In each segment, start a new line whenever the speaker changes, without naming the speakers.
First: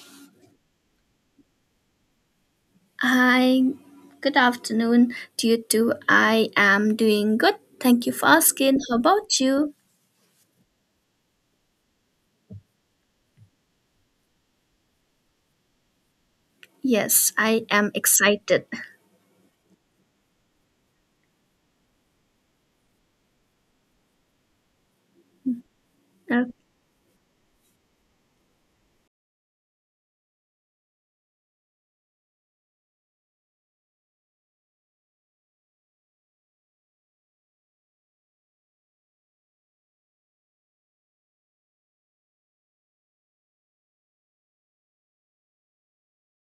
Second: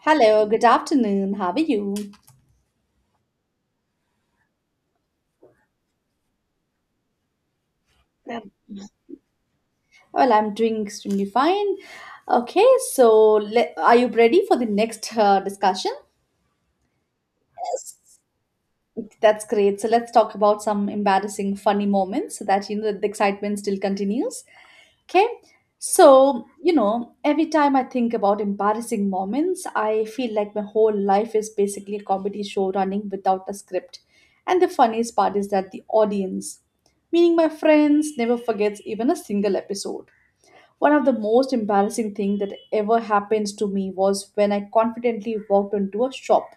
Hello, good afternoon. How are you?
Hi, good afternoon to you too. I am doing good. Thank you for
Um,
asking. How about you?
Well, I'm doing extremely fine. Okay, so are you ready for the next discussion?
Yes, I am
Yes.
excited.
That's great. So let's talk about some embarrassing, funny moments so that you know the excitement still continues. Okay.
Uh,
So, you know, every time I think about embarrassing moments, I feel like my whole life is basically a comedy show running without a script. And the funniest part is that the audience, meaning my friends, never forgets even a single episode. One of the most embarrassing things that ever happened to me was when I confidently walked into a shop,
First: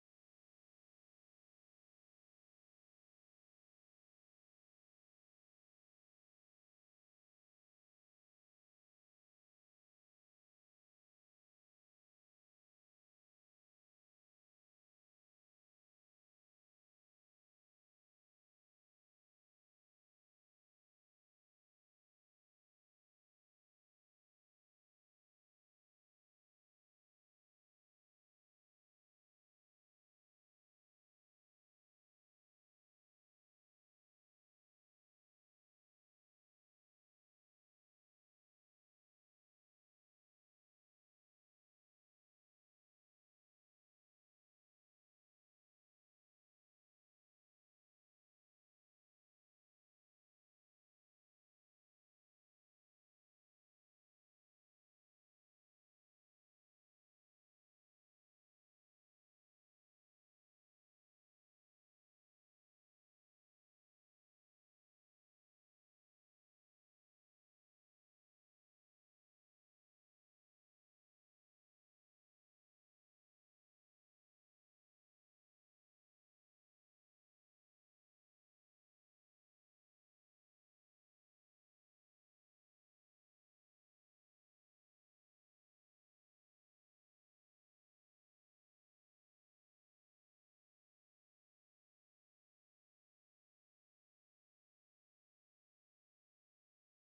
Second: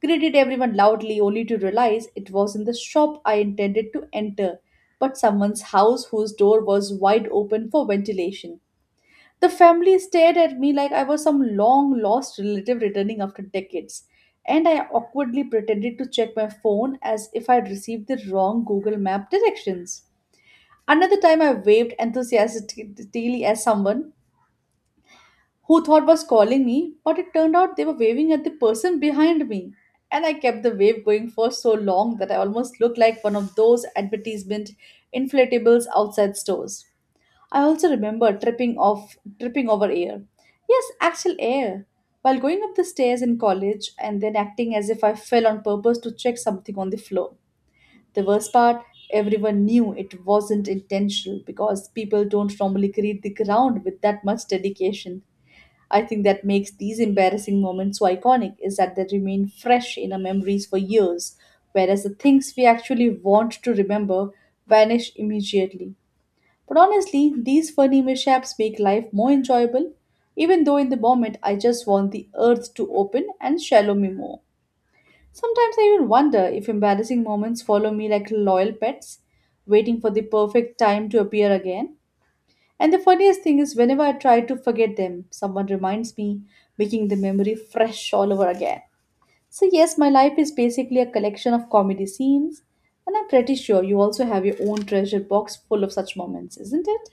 greeted everyone loudly only to realize it was in the shop I intended to enter, but someone's house whose door was wide open for ventilation. The family stared at me like I was some long lost relative returning after decades, and I awkwardly pretended to check my phone as if I had received the wrong Google Map directions. Another time, I waved enthusiastically at someone who thought was calling me, but it turned out they were waving at the person behind me. And I kept the wave going for so long that I almost looked like one of those advertisement inflatables outside stores. I also remember tripping over air. Yes, actual air. While going up the stairs in college and then acting as if I fell on purpose to check something on the floor. The worst part, everyone knew it wasn't intentional because people don't normally create the ground with that much dedication. I think that makes these embarrassing moments so iconic is that they remain fresh in our memories for years, whereas the things we actually want to remember vanish immediately. But honestly, these funny mishaps make life more enjoyable, even though in the moment I just want the earth to open and swallow me more. Sometimes I even wonder if embarrassing moments follow me like loyal pets, waiting for the perfect time to appear again. And the funniest thing is, whenever I try to forget them, someone reminds me, making the memory fresh all over again. So, yes, my life is basically a collection of comedy scenes, and I'm pretty sure you also have your own treasure box full of such moments, isn't it?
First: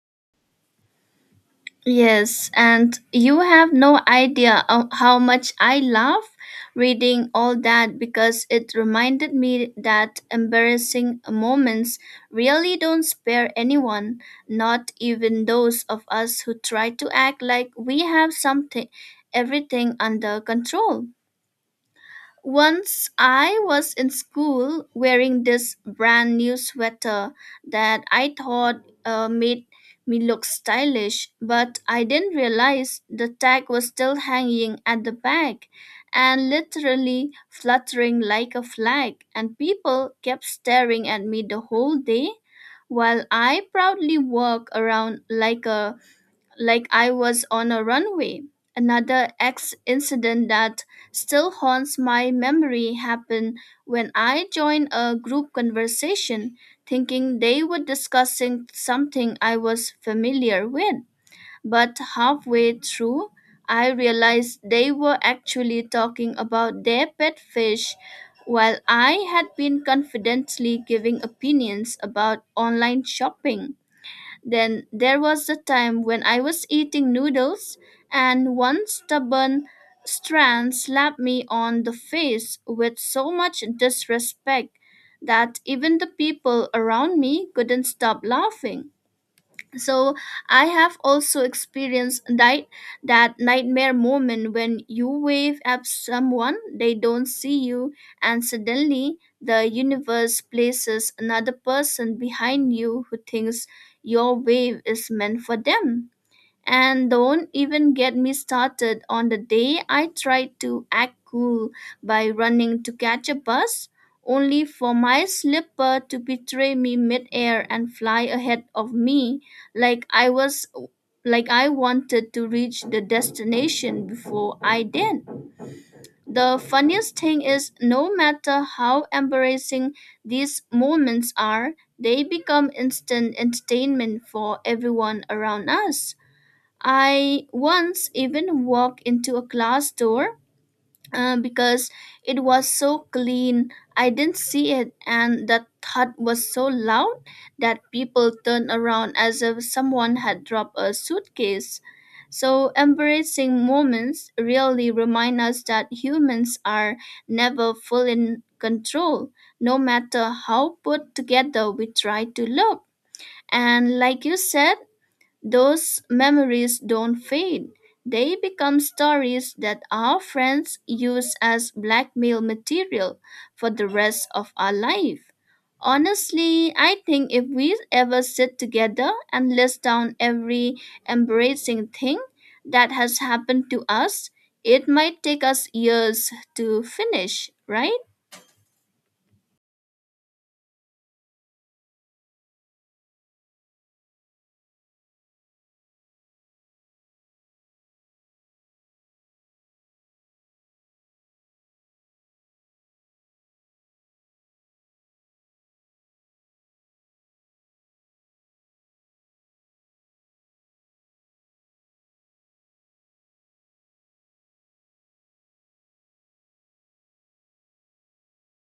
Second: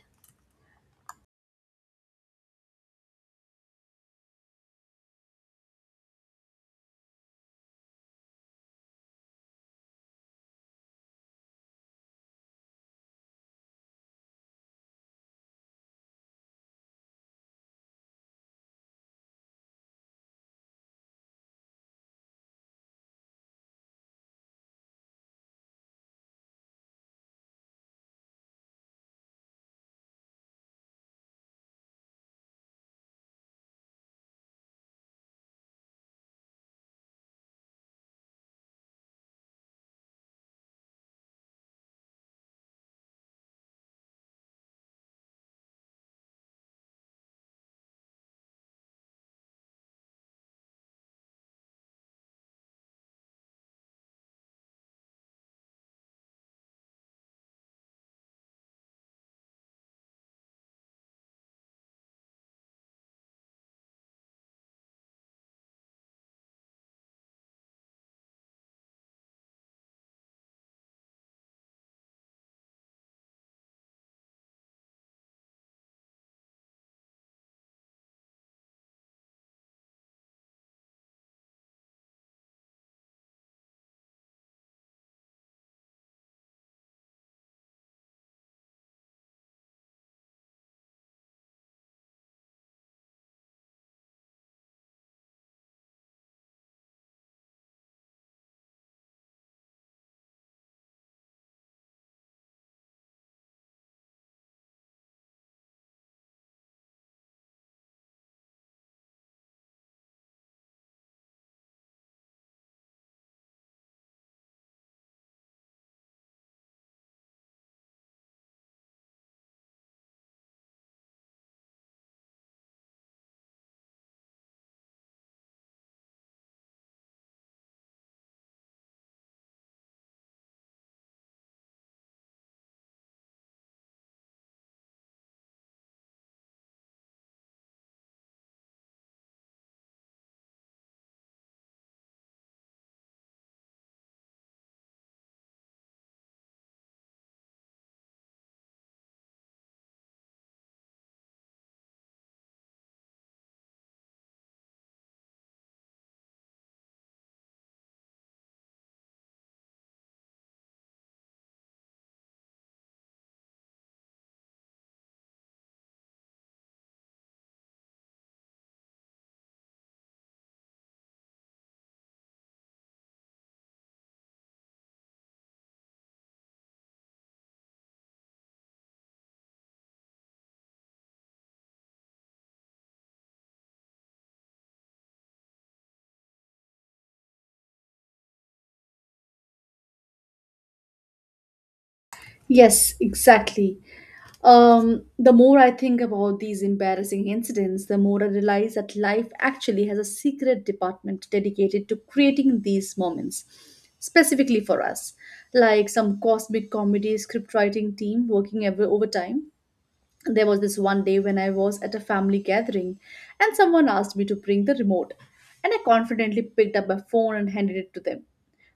Yes, and you have no idea of how much I love reading all that because it reminded me that embarrassing moments really don't spare anyone, not even those of us who try to act like we have something everything under control. Once I was in school wearing this brand new sweater that I thought made me look stylish, but I didn't realize the tag was still hanging at the back and literally fluttering like a flag, and people kept staring at me the whole day while I proudly walk around like I was on a runway. Another ex incident that still haunts my memory happened when I joined a group conversation thinking they were discussing something I was familiar with. But halfway through, I realized they were actually talking about their pet fish while I had been confidently giving opinions about online shopping. Then there was a time when I was eating noodles and one stubborn strand slapped me on the face with so much disrespect that even the people around me couldn't stop laughing. So I have also experienced that nightmare moment when you wave at someone, they don't see you, and suddenly the universe places another person behind you who thinks your wave is meant for them. And don't even get me started on the day I tried to act cool by running to catch a bus, only for my slipper to betray me midair and fly ahead of me like I was like I wanted to reach the destination before I did. The funniest thing is, no matter how embarrassing these moments are, they become instant entertainment for everyone around us. I once even walked into a glass door because it was so clean. I didn't see it, and that thud was so loud that people turned around as if someone had dropped a suitcase. So, embarrassing moments really remind us that humans are never fully in control, no matter how put together we try to look. And, like you said, those memories don't fade. They become stories that our friends use as blackmail material for the rest of our life. Honestly, I think if we ever sit together and list down every embarrassing thing that has happened to us, it might take us years to finish, right?
Yes, exactly. The more I think about these embarrassing incidents, the more I realize that life actually has a secret department dedicated to creating these moments, specifically for us, like some cosmic comedy scriptwriting team working ever overtime. There was this one day when I was at a family gathering and someone asked me to bring the remote, and I confidently picked up my phone and handed it to them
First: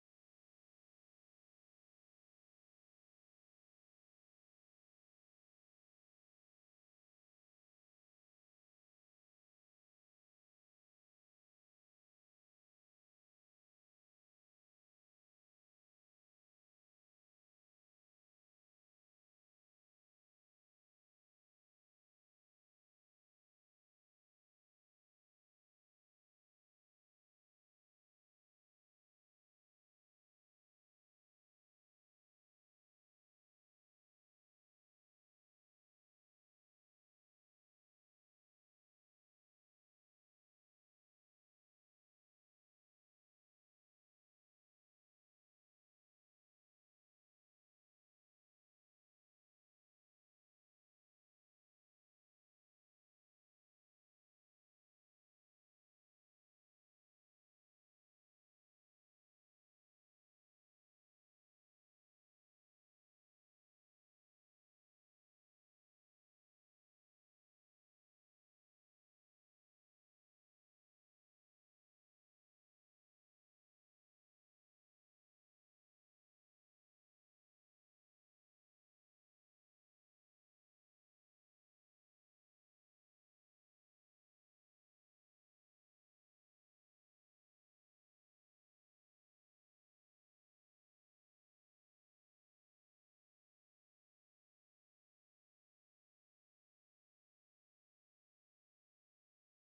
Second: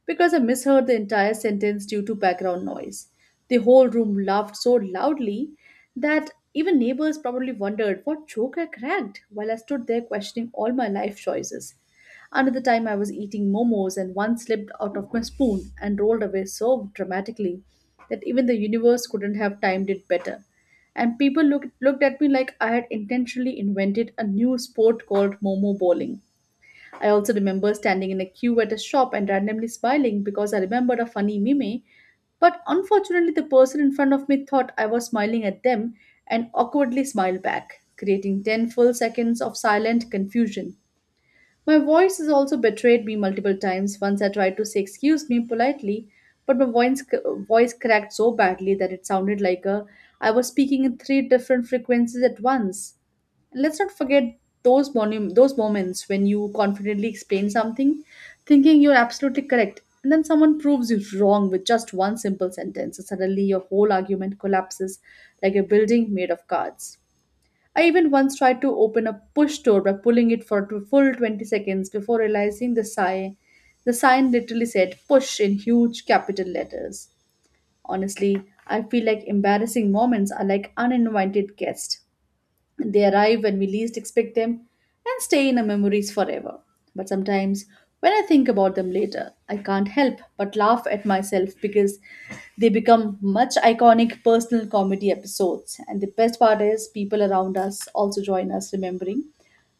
because I misheard the entire sentence due to background noise. The whole room laughed so loudly that even neighbors probably wondered what joke I cracked while I stood there questioning all my life choices. Another time I was eating momos and one slipped out of my spoon and rolled away so dramatically that even the universe couldn't have timed it better and looked at me like I had intentionally invented a new sport called Momo bowling. I also remember standing in a queue at a shop and randomly smiling because I remembered a funny meme, but unfortunately, the person in front of me thought I was smiling at them and awkwardly smiled back, creating 10 full seconds of silent confusion. My voice has also betrayed me multiple times. Once I tried to say excuse me politely, but my voice cracked so badly that it sounded like a I was speaking in three different frequencies at once. Let's not forget those moments when you confidently explain something, thinking you're absolutely correct, and then someone proves you wrong with just one simple sentence, and suddenly your whole argument collapses like a building made of cards. I even once tried to open a push door by pulling it for a full 20 seconds before realizing the sign. The sign literally said push in huge capital letters. Honestly, I feel like embarrassing moments are like uninvited guests. They arrive when we least expect them and stay in our memories forever. But sometimes, when I think about them later, I can't help but laugh at myself because they become much iconic personal comedy episodes. And the best part is, people around us also join us remembering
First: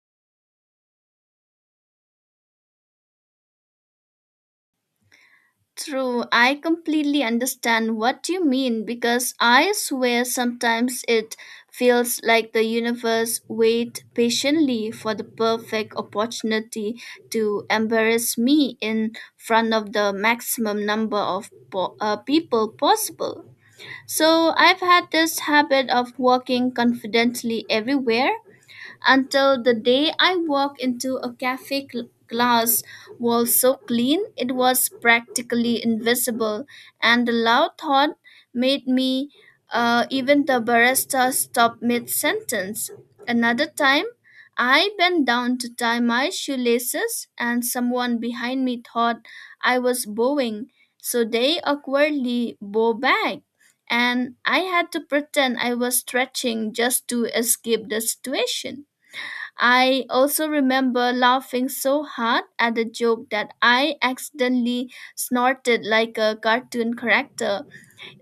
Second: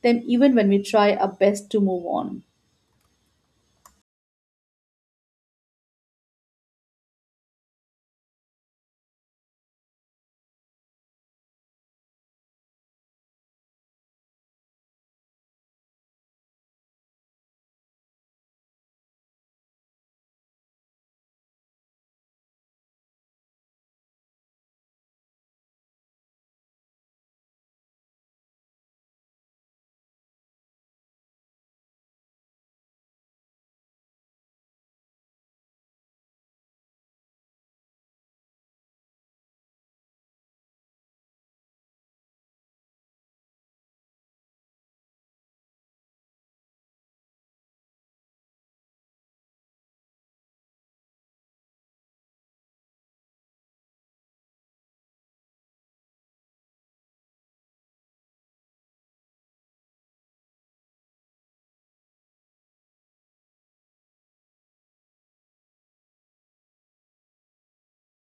them even when we try our best to move on.
True, I completely understand what you mean because I swear sometimes it feels like the universe wait patiently for the perfect opportunity to embarrass me in front of the maximum number of people possible. So I've had this habit of walking confidently everywhere until the day I walked into a cafe glass wall so clean it was practically invisible, and the loud thought made me even the barista stop mid sentence. Another time, I bent down to tie my shoelaces, and someone behind me thought I was bowing, so they awkwardly bow back, and I had to pretend I was stretching just to escape the situation. I also remember laughing so hard at the joke that I accidentally snorted like a cartoon character,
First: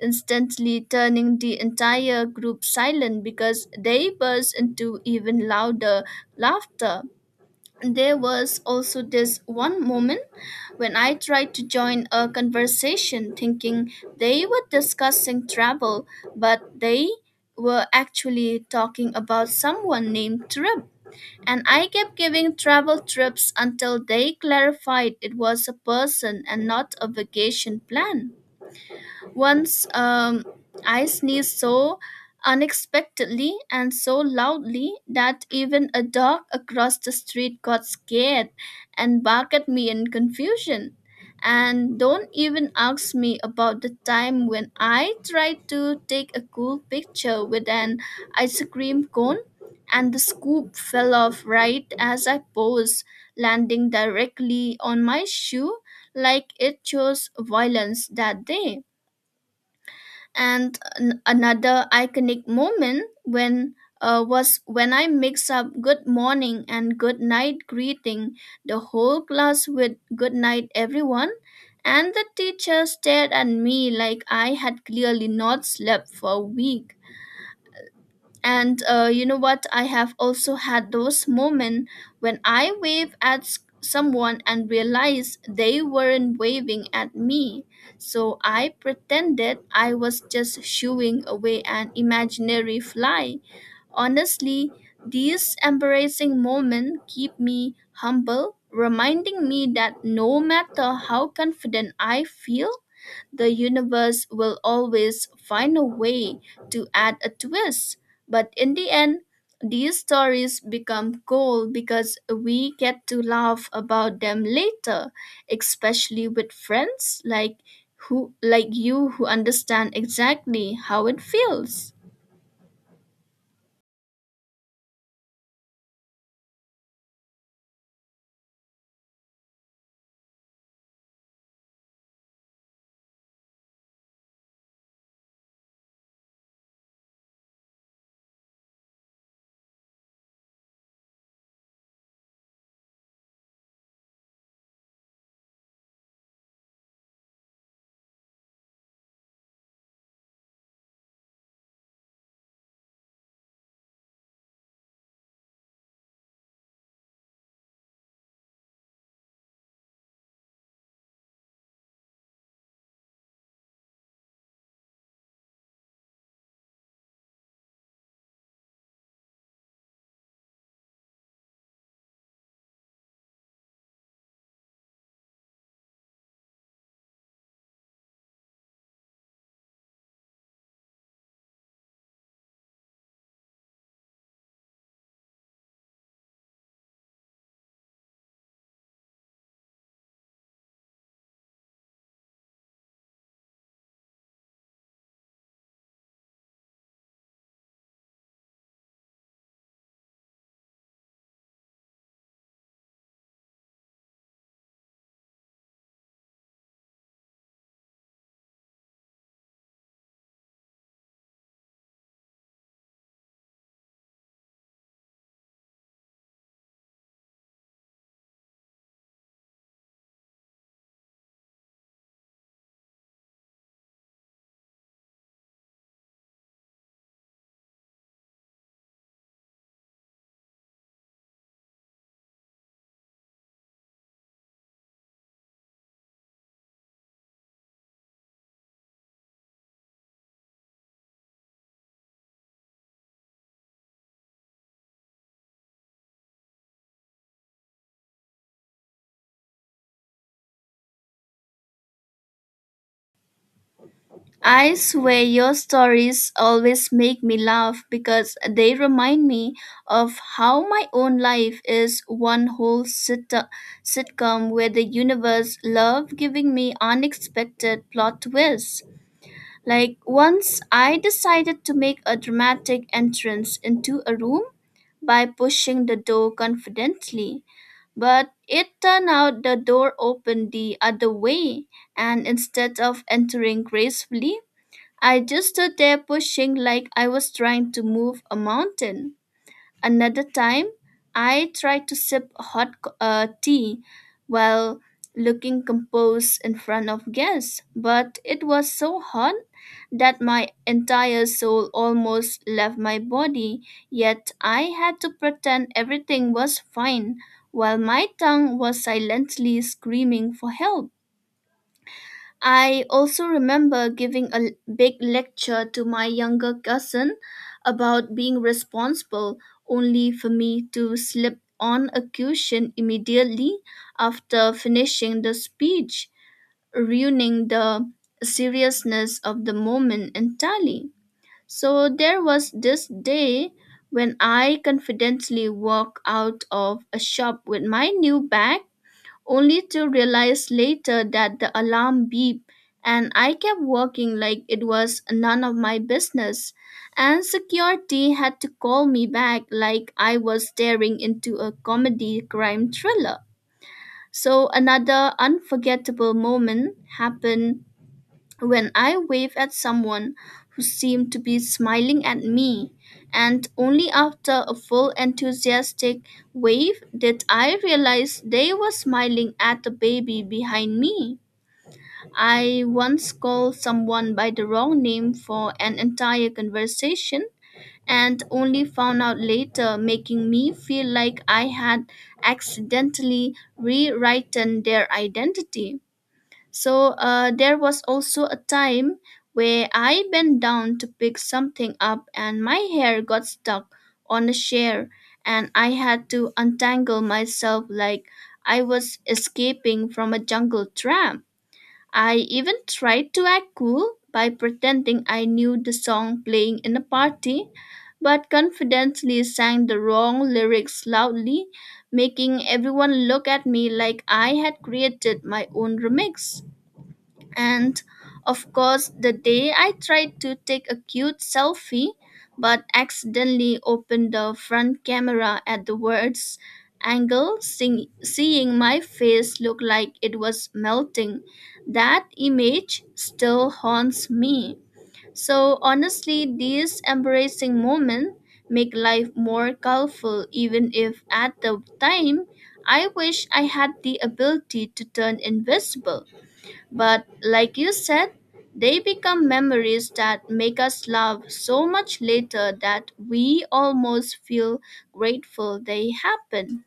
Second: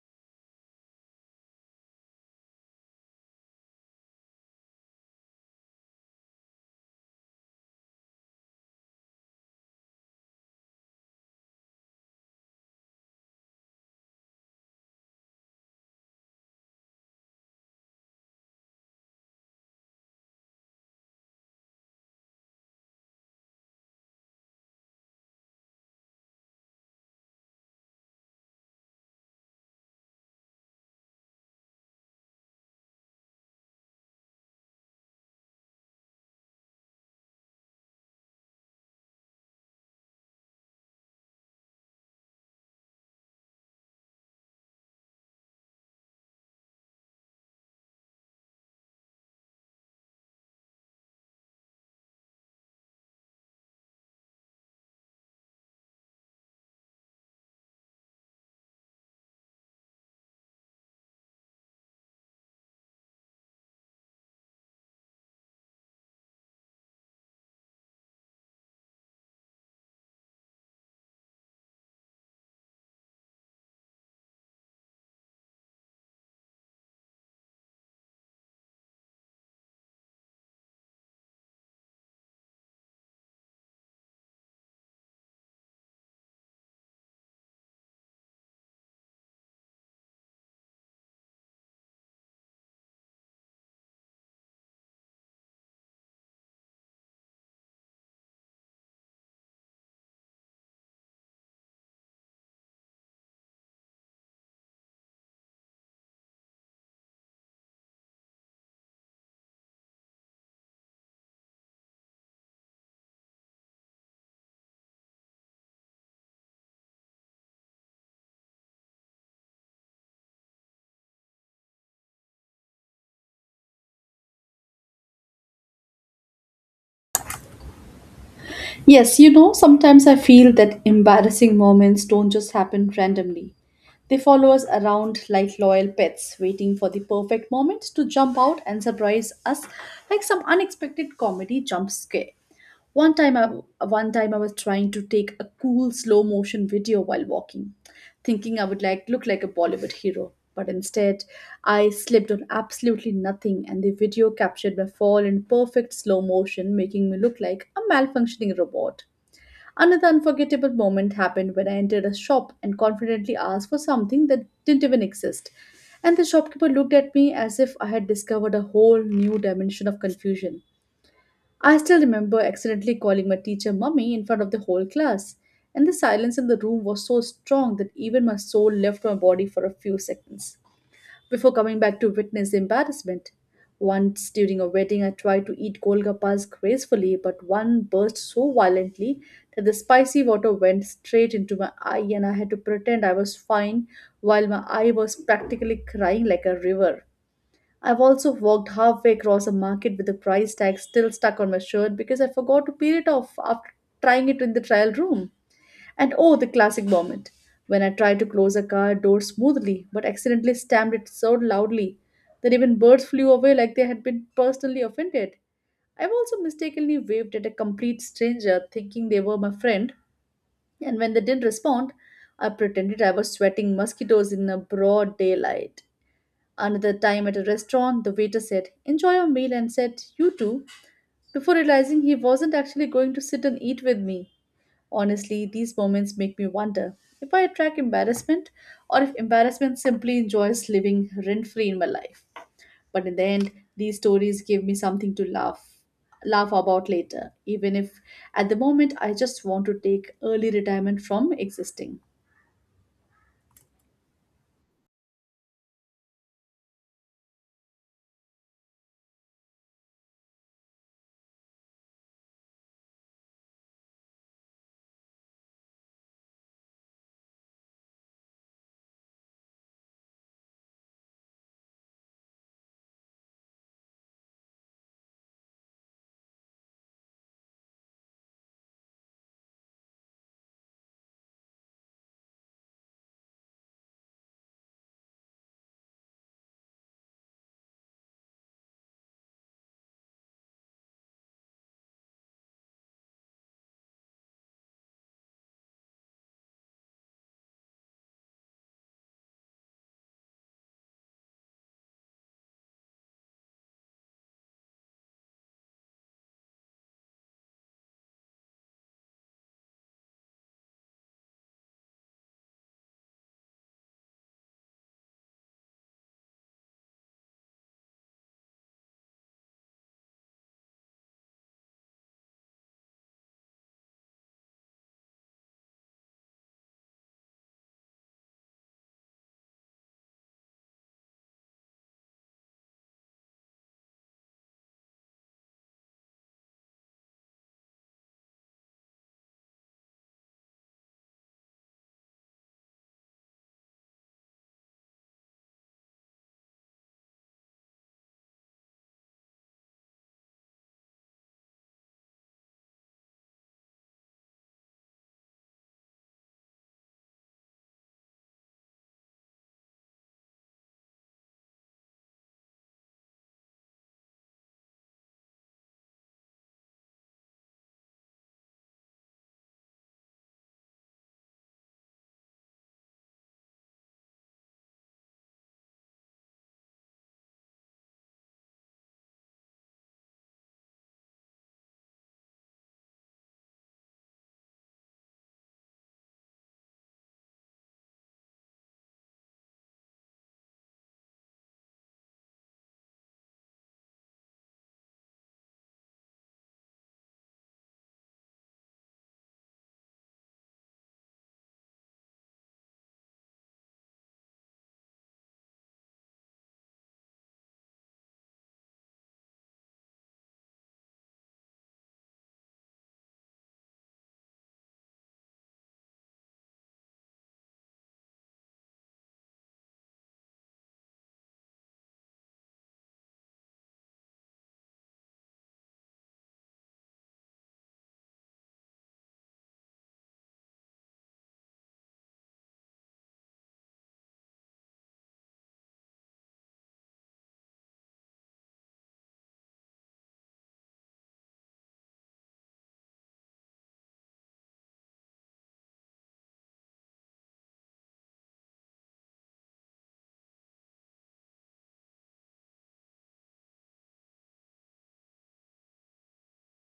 instantly turning the entire group silent because they burst into even louder laughter. There was also this one moment when I tried to join a conversation thinking they were discussing travel, but they were actually talking about someone named Trip, and I kept giving travel trips until they clarified it was a person and not a vacation plan. Once I sneezed so unexpectedly and so loudly that even a dog across the street got scared and barked at me in confusion. And don't even ask me about the time when I tried to take a cool picture with an ice cream cone and the scoop fell off right as I posed, landing directly on my shoe like it chose violence that day. And another iconic moment when was when I mix up good morning and good night, greeting the whole class with good night everyone, and the teacher stared at me like I had clearly not slept for a week. And you know what? I have also had those moments when I wave at someone and realized they weren't waving at me. So I pretended I was just shooing away an imaginary fly. Honestly, these embarrassing moments keep me humble, reminding me that no matter how confident I feel, the universe will always find a way to add a twist. But in the end, these stories become gold because we get to laugh about them later, especially with friends like who like you who understand exactly how it feels.
Yes, you know, sometimes I feel that embarrassing moments don't just happen randomly. They follow us around like loyal pets, waiting for the perfect moment to jump out and surprise us like some unexpected comedy jump scare. One time I one time I was trying to take a cool slow motion video while walking, thinking I would look like a Bollywood hero, but instead I slipped on absolutely nothing, and the video captured my fall in perfect slow motion, making me look like a malfunctioning robot. Another unforgettable moment happened when I entered a shop and confidently asked for something that didn't even exist. And the shopkeeper looked at me as if I had discovered a whole new dimension of confusion. I still remember accidentally calling my teacher mummy in front of the whole class, and the silence in the room was so strong that even my soul left my body for a few seconds before coming back to witness the embarrassment. Once during a wedding, I tried to eat golgappas gracefully, but one burst so violently that the spicy water went straight into my eye, and I had to pretend I was fine while my eye was practically crying like a river. I've also walked halfway across a market with the price tag still stuck on my shirt because I forgot to peel it off after trying it in the trial room. And oh, the classic moment when I tried to close a car door smoothly but accidentally stamped it so loudly that even birds flew away like they had been personally offended. I've also mistakenly waved at a complete stranger thinking they were my friend, and when they didn't respond, I pretended I was sweating mosquitoes in a broad daylight. Another time at a restaurant, the waiter said, Enjoy your meal, and said, You too, before realizing he wasn't actually going to sit and eat with me. Honestly, these moments make me wonder if I attract embarrassment or if embarrassment simply enjoys living rent free in my life. But in the end, these stories give me something to laugh about later, even if at the moment I just want to take early retirement from existing.
I swear your stories always make me laugh because they remind me of how my own life is one whole sitcom where the universe loved giving me unexpected plot twists. Like once I decided to make a dramatic entrance into a room by pushing the door confidently, but it turned out the door opened the other way, and instead of entering gracefully, I just stood there pushing like I was trying to move a mountain. Another time, I tried to sip hot tea while looking composed in front of guests, but it was so hot that my entire soul almost left my body, yet I had to pretend everything was fine while my tongue was silently screaming for help. I also remember giving a big lecture to my younger cousin about being responsible, only for me to slip on a cushion immediately after finishing the speech, ruining the seriousness of the moment entirely. So there was this day when I confidently walked out of a shop with my new bag, only to realize later that the alarm beeped and I kept walking like it was none of my business. And security had to call me back like I was staring into a comedy crime thriller. So another unforgettable moment happened when I wave at someone who seemed to be smiling at me, and only after a full enthusiastic wave did I realize they were smiling at the baby behind me. I once called someone by the wrong name for an entire conversation and only found out later, making me feel like I had accidentally rewritten their identity. So there was also a time where I bent down to pick something up and my hair got stuck on a chair, and I had to untangle myself like I was escaping from a jungle tramp. I even tried to act cool by pretending I knew the song playing in a party, but confidently sang the wrong lyrics loudly, making everyone look at me like I had created my own remix. And of course, the day I tried to take a cute selfie but accidentally opened the front camera at the worst angle, seeing my face look like it was melting, that image still haunts me. So, honestly, these embarrassing moments make life more colorful, even if at the time I wish I had the ability to turn invisible. But like you said, they become memories that make us laugh so much later that we almost feel grateful they happened.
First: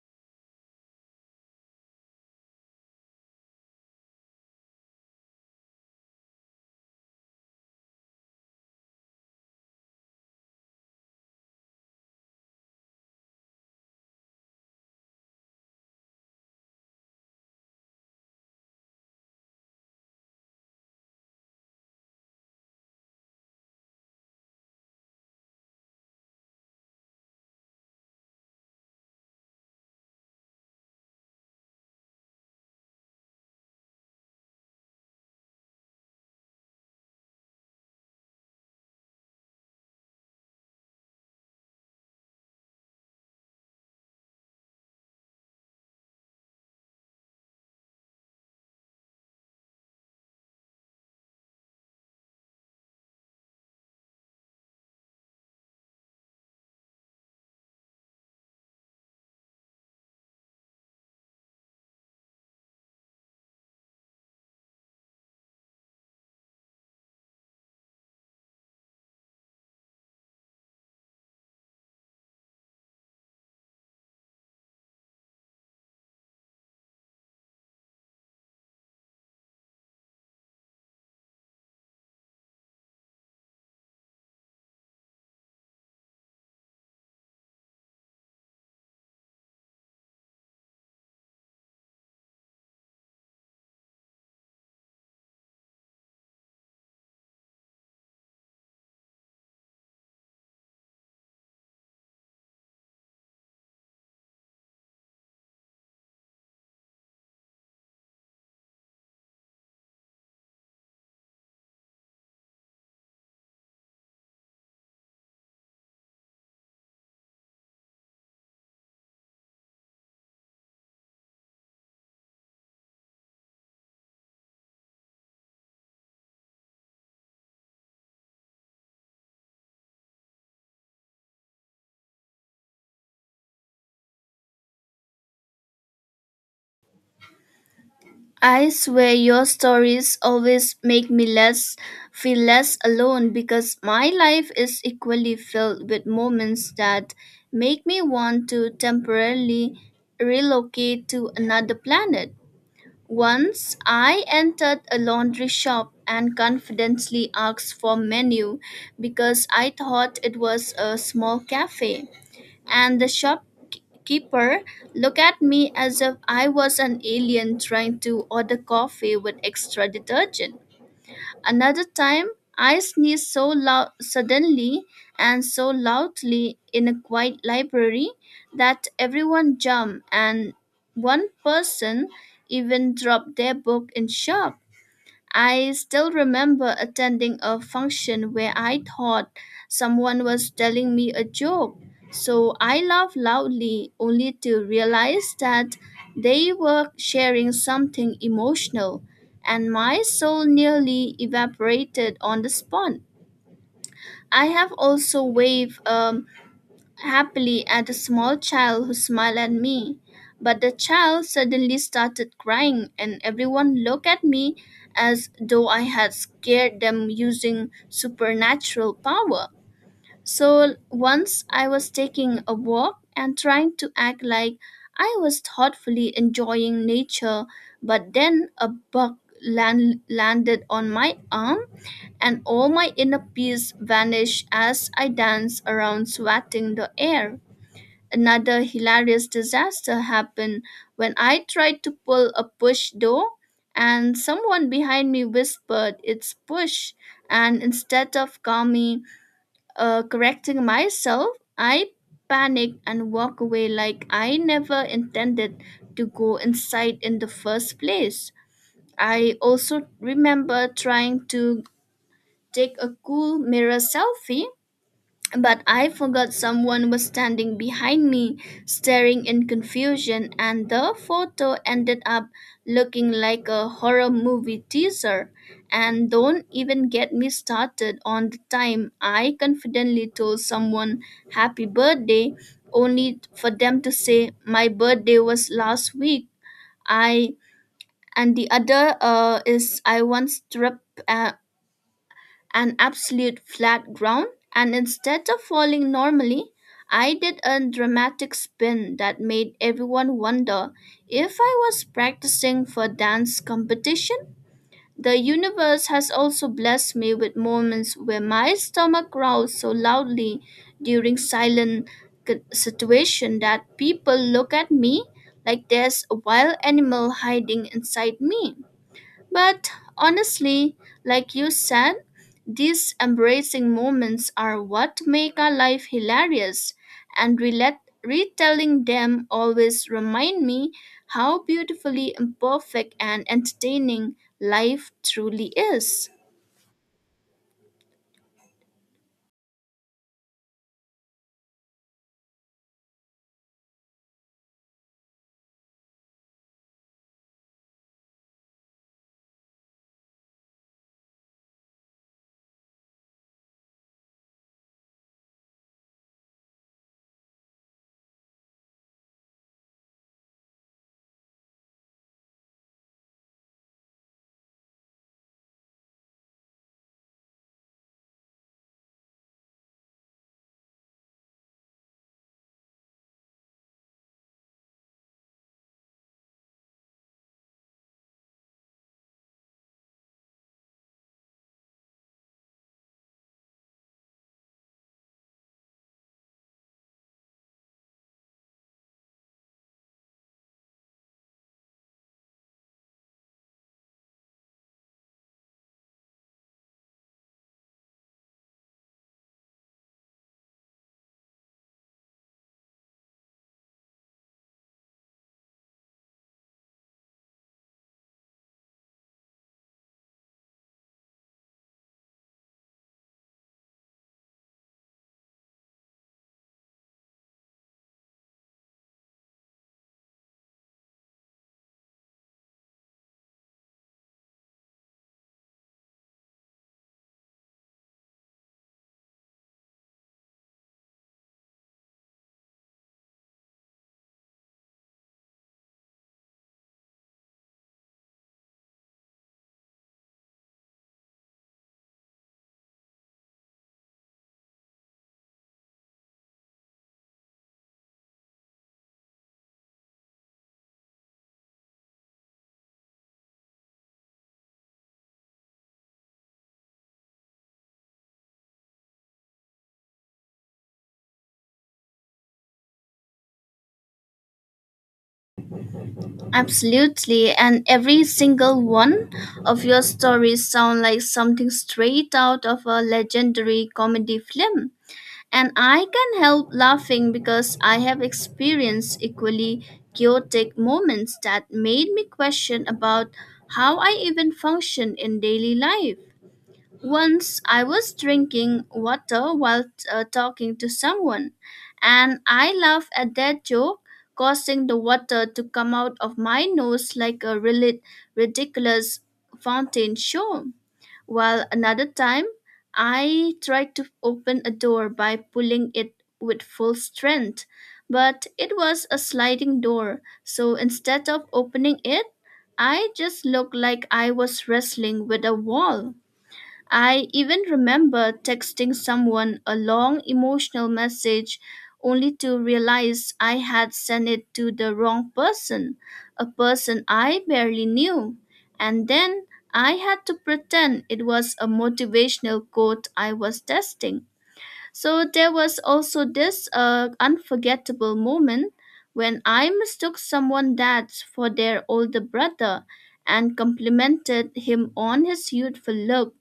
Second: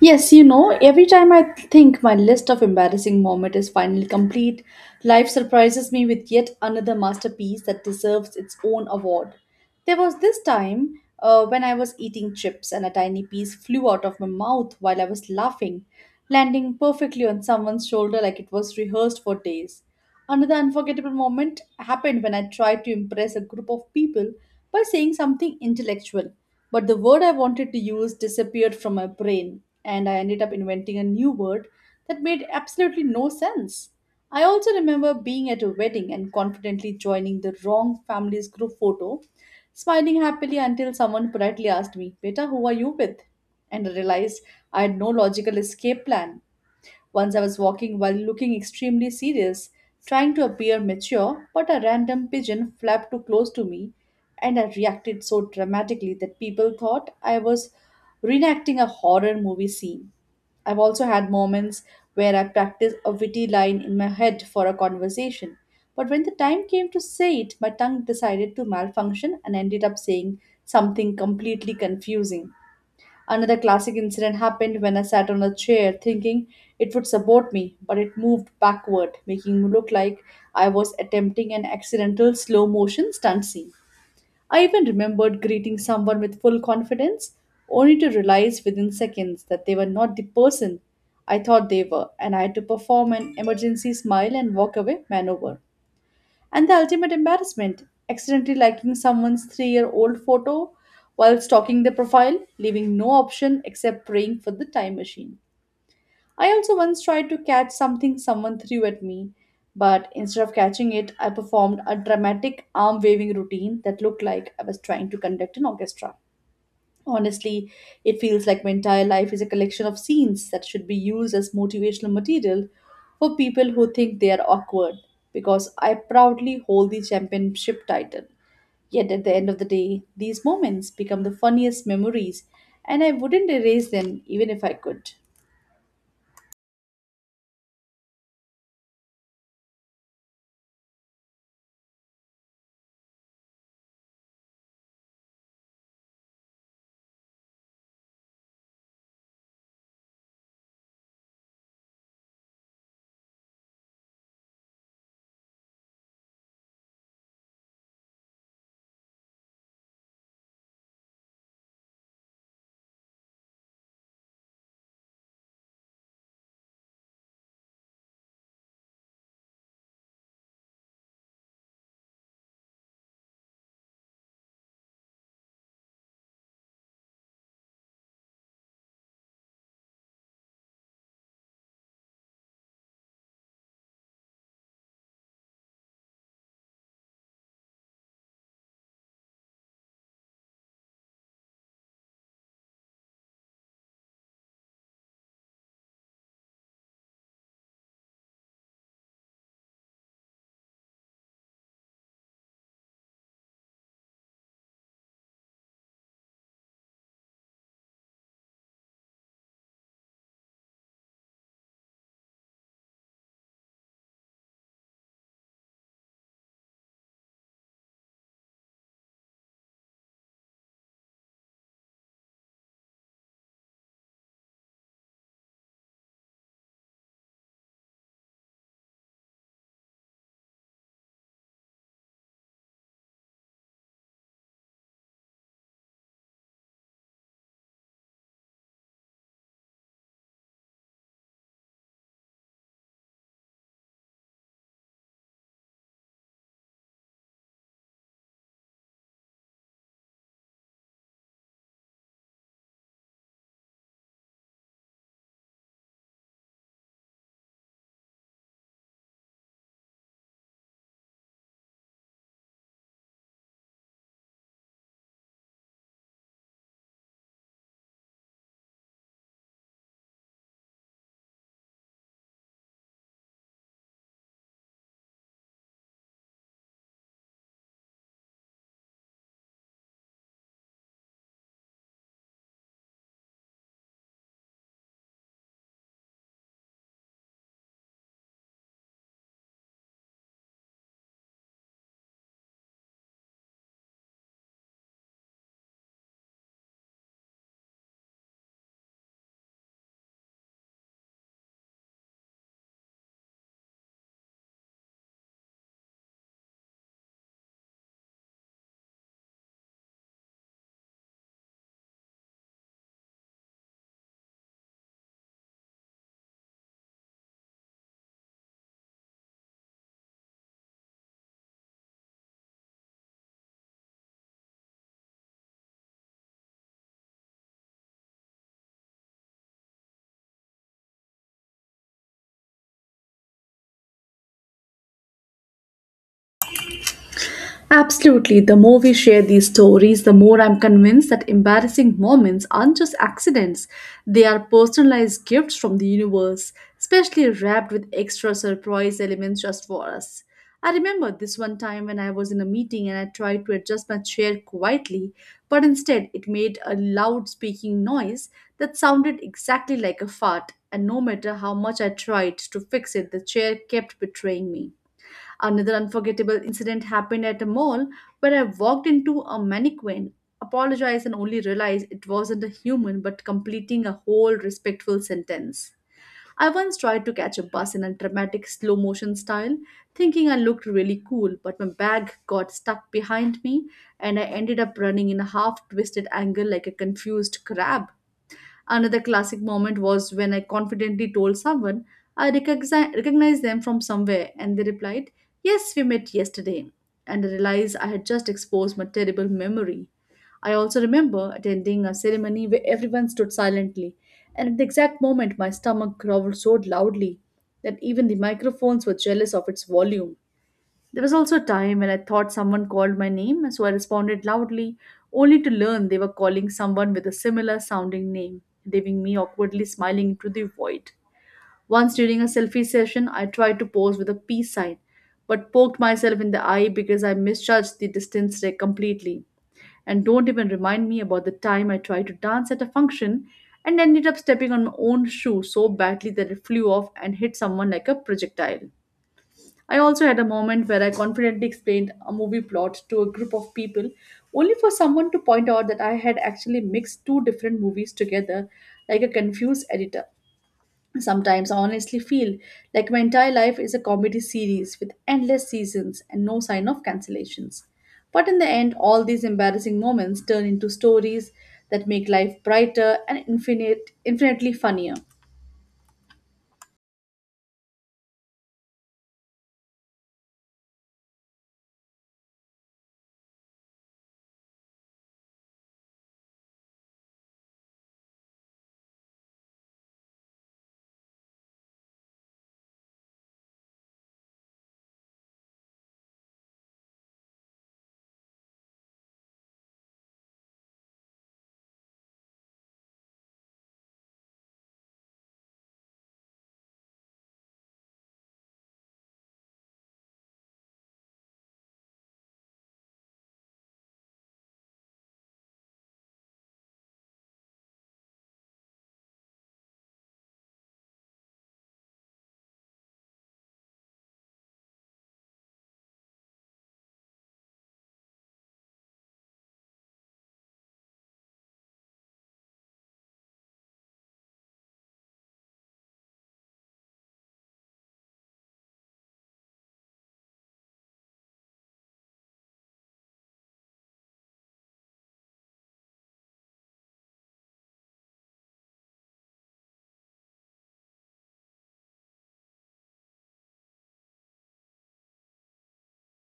Yes, you know, every time I think my list of embarrassing moments is finally complete, life surprises me with yet another masterpiece that deserves its own award. There was this time when I was eating chips and a tiny piece flew out of my mouth while I was laughing, landing perfectly on someone's shoulder like it was rehearsed for days. Another unforgettable moment happened when I tried to impress a group of people by saying something intellectual, but the word I wanted to use disappeared from my brain, and I ended up inventing a new word that made absolutely no sense. I also remember being at a wedding and confidently joining the wrong family's group photo, smiling happily until someone politely asked me, Beta, who are you with? And I realized I had no logical escape plan. Once I was walking while looking extremely serious, trying to appear mature, but a random pigeon flapped too close to me, and I reacted so dramatically that people thought I was reenacting a horror movie scene. I've also had moments where I practiced a witty line in my head for a conversation, but when the time came to say it, my tongue decided to malfunction and ended up saying something completely confusing. Another classic incident happened when I sat on a chair thinking it would support me, but it moved backward, making me look like I was attempting an accidental slow motion stunt scene. I even remembered greeting someone with full confidence, only to realize within seconds that they were not the person I thought they were, and I had to perform an emergency smile and walk away maneuver. And the ultimate embarrassment, accidentally liking someone's 3 year old photo while stalking their profile, leaving no option except praying for the time machine. I also once tried to catch something someone threw at me, but instead of catching it, I performed a dramatic arm waving routine that looked like I was trying to conduct an orchestra. Honestly, it feels like my entire life is a collection of scenes that should be used as motivational material for people who think they are awkward, because I proudly hold the championship title. Yet at the end of the day, these moments become the funniest memories, and I wouldn't erase them even if I could.
I swear your stories always make me less feel less alone because my life is equally filled with moments that make me want to temporarily relocate to another planet. Once I entered a laundry shop and confidently asked for menu because I thought it was a small cafe, and the shopkeeper looked at me as if I was an alien trying to order coffee with extra detergent. Another time, I sneezed so loud suddenly and so loudly in a quiet library that everyone jumped and one person even dropped their book in shock. I still remember attending a function where I thought someone was telling me a joke. So I laughed loudly only to realize that they were sharing something emotional, and my soul nearly evaporated on the spot. I have also waved happily at a small child who smiled at me. But the child suddenly started crying, and everyone looked at me as though I had scared them using supernatural power. So once I was taking a walk and trying to act like I was thoughtfully enjoying nature, but then a bug landed on my arm, and all my inner peace vanished as I danced around swatting the air. Another hilarious disaster happened when I tried to pull a push door and someone behind me whispered, "It's push." And instead of calmly correcting myself, I panicked and walked away like I never intended to go inside in the first place. I also remember trying to take a cool mirror selfie, but I forgot someone was standing behind me, staring in confusion, and the photo ended up looking like a horror movie teaser. And don't even get me started on the time I confidently told someone happy birthday, only for them to say my birthday was last week. I and the other is I once tripped an absolute flat ground, and instead of falling normally, I did a dramatic spin that made everyone wonder if I was practicing for dance competition. The universe has also blessed me with moments where my stomach growls so loudly during silent situation that people look at me like there's a wild animal hiding inside me. But honestly, like you said, these embracing moments are what make our life hilarious, and retelling them always remind me how beautifully imperfect and entertaining life truly is.
Absolutely. The more we share these stories, the more I'm convinced that embarrassing moments aren't just accidents. They are personalized gifts from the universe, especially wrapped with extra surprise elements just for us. I remember this one time when I was in a meeting and I tried to adjust my chair quietly, but instead it made a loud speaking noise that sounded exactly like a fart, and no matter how much I tried to fix it, the chair kept betraying me. Another unforgettable incident happened at a mall where I walked into a mannequin, apologized, and only realized it wasn't a human but completing a whole respectful sentence. I once tried to catch a bus in a dramatic slow motion style, thinking I looked really cool, but my bag got stuck behind me and I ended up running in a half twisted angle like a confused crab. Another classic moment was when I confidently told someone recognized them from somewhere, and they replied, "Yes, we met yesterday." And I realized I had just exposed my terrible memory. I also remember attending a ceremony where everyone stood silently, and at the exact moment, my stomach growled so loudly that even the microphones were jealous of its volume. There was also a time when I thought someone called my name, so I responded loudly, only to learn they were calling someone with a similar sounding name, leaving me awkwardly smiling into the void. Once during a selfie session, I tried to pose with a peace sign, but poked myself in the eye because I misjudged the distance there completely. And don't even remind me about the time I tried to dance at a function and ended up stepping on my own shoe so badly that it flew off and hit someone like a projectile. I also had a moment where I confidently explained a movie plot to a group of people, only for someone to point out that I had actually mixed two different movies together like a confused editor. Sometimes I honestly feel like my entire life is a comedy series with endless seasons and no sign of cancellations. But in the end, all these embarrassing moments turn into stories that make life brighter and infinitely funnier.
Absolutely, and every single one of your stories sound like something straight out of a legendary comedy film. And I can help laughing because I have experienced equally chaotic moments that made me question about how I even function in daily life. Once I was drinking water while talking to someone, and I laughed at that joke, causing the water to come out of my nose like a really ridiculous fountain show. While another time, I tried to open a door by pulling it with full strength, but it was a sliding door, so instead of opening it, I just looked like I was wrestling with a wall. I even remember texting someone a long emotional message only to realize I had sent it to the wrong person, a person I barely knew. And then I had to pretend it was a motivational quote I was testing. So there was also this unforgettable moment when I mistook someone dad for their older brother and complimented him on his youthful look,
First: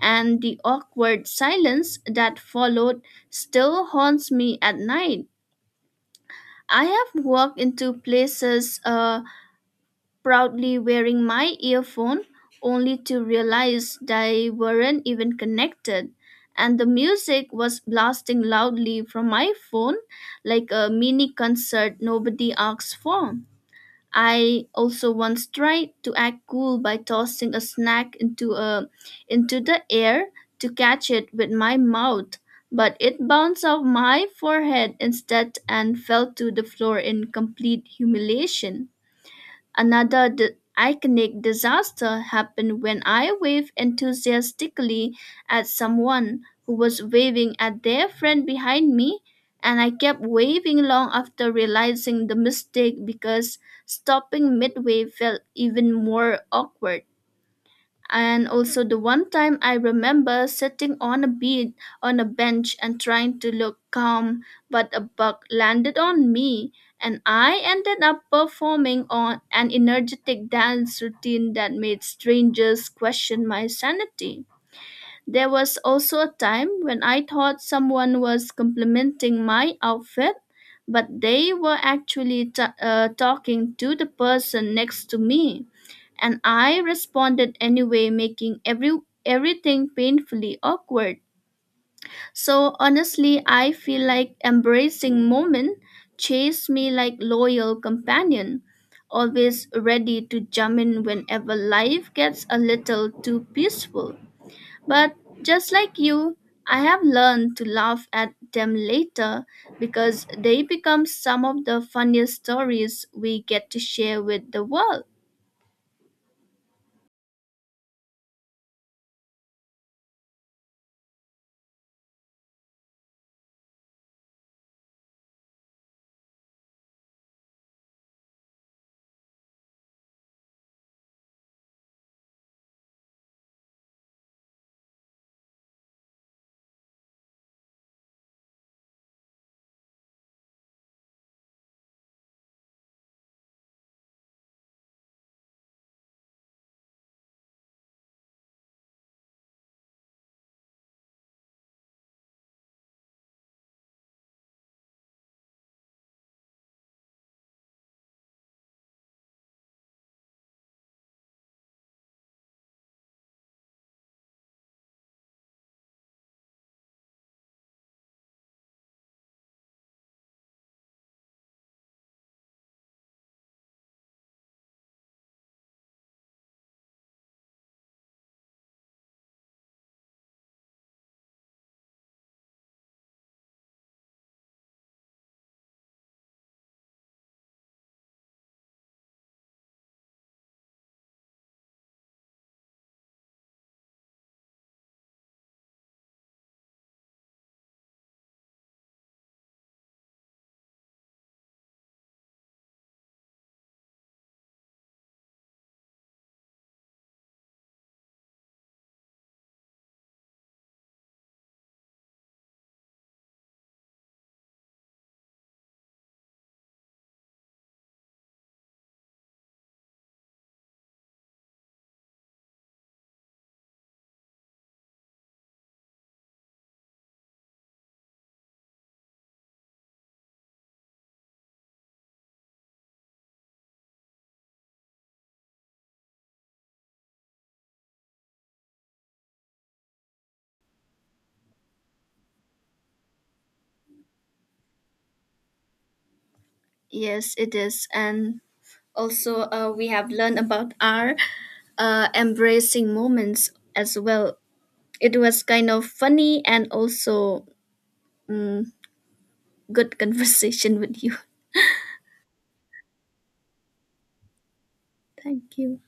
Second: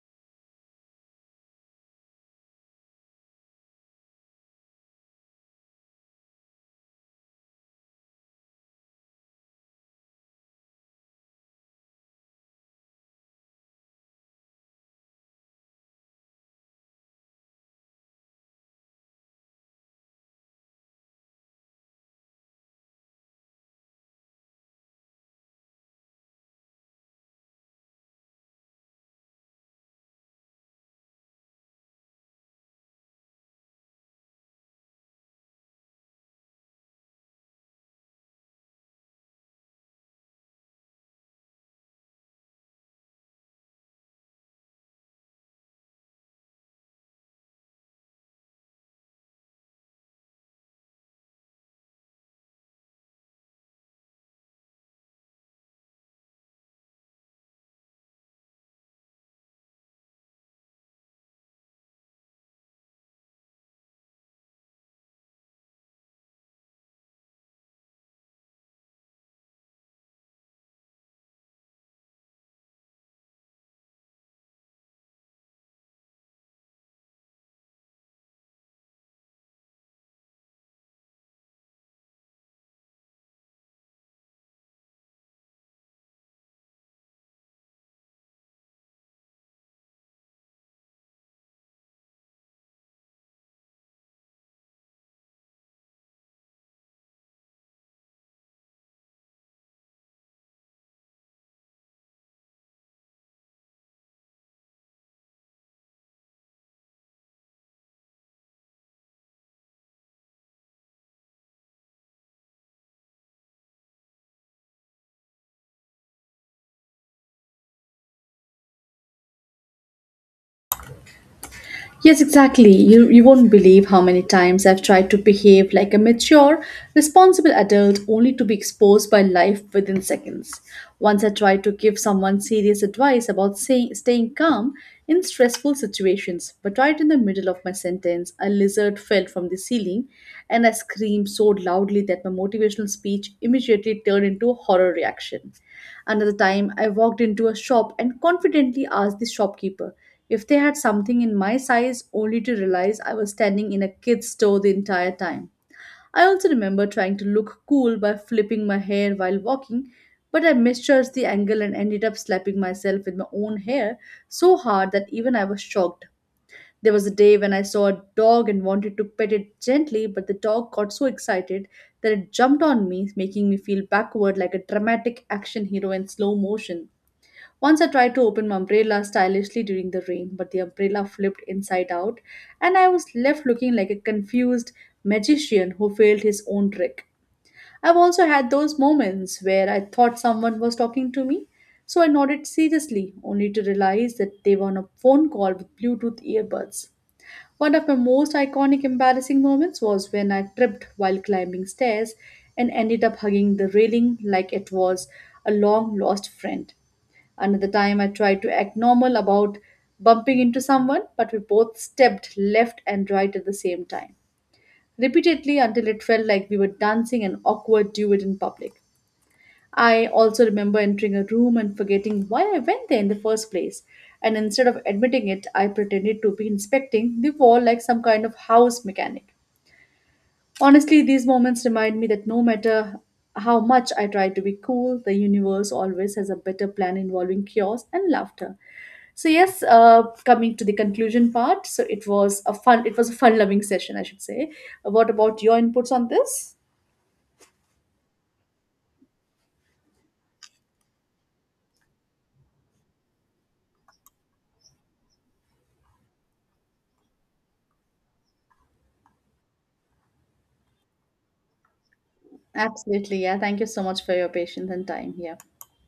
and the awkward silence that followed still haunts me at night. I have walked into places proudly wearing my earphone only to realize they weren't even connected, and the music was blasting loudly from my phone like a mini concert nobody asked for. I also once tried to act cool by tossing a snack into the air to catch it with my mouth, but it bounced off my forehead instead and fell to the floor in complete humiliation. Another iconic disaster happened when I waved enthusiastically at someone who was waving at their friend behind me, and I kept waving long after realizing the mistake because stopping midway felt even more awkward. And also, the one time I remember sitting on a be- on a bench and trying to look calm, but a bug landed on me and I ended up performing on an energetic dance routine that made strangers question my sanity. There was also a time when I thought someone was complimenting my outfit, but they were actually talking to the person next to me, and I responded anyway, making everything painfully awkward. So honestly, I feel like embracing moment chased me like loyal companion, always ready to jump in whenever life gets a little too peaceful. But just like you, I have learned to laugh at them later because they become some of the funniest stories we get to share with the world.
Yes, exactly. You won't believe how many times I've tried to behave like a mature, responsible adult only to be exposed by life within seconds. Once I tried to give someone serious advice about staying calm in stressful situations, but right in the middle of my sentence, a lizard fell from the ceiling and I screamed so loudly that my motivational speech immediately turned into a horror reaction. Another time, I walked into a shop and confidently asked the shopkeeper if they had something in my size, only to realize I was standing in a kid's store the entire time. I also remember trying to look cool by flipping my hair while walking, but I misjudged the angle and ended up slapping myself with my own hair so hard that even I was shocked. There was a day when I saw a dog and wanted to pet it gently, but the dog got so excited that it jumped on me, making me feel backward like a dramatic action hero in slow motion. Once I tried to open my umbrella stylishly during the rain, but the umbrella flipped inside out, and I was left looking like a confused magician who failed his own trick. I've also had those moments where I thought someone was talking to me, so I nodded seriously, only to realize that they were on a phone call with Bluetooth earbuds. One of my most iconic embarrassing moments was when I tripped while climbing stairs and ended up hugging the railing like it was a long lost friend. Another time I tried to act normal about bumping into someone, but we both stepped left and right at the same time, repeatedly, until it felt like we were dancing an awkward duet in public. I also remember entering a room and forgetting why I went there in the first place. And instead of admitting it, I pretended to be inspecting the wall like some kind of house mechanic. Honestly, these moments remind me that no matter how much I try to be cool, the universe always has a better plan involving chaos and laughter. So yes, coming to the conclusion part. So it was a fun-loving session, I should say. What about your inputs on this?
Yes, it is. And also, we have learned about our embracing moments as well. It was kind of funny and also mm, good conversation with you.
Absolutely, yeah. Thank you so much for your patience and time here.
Thank you.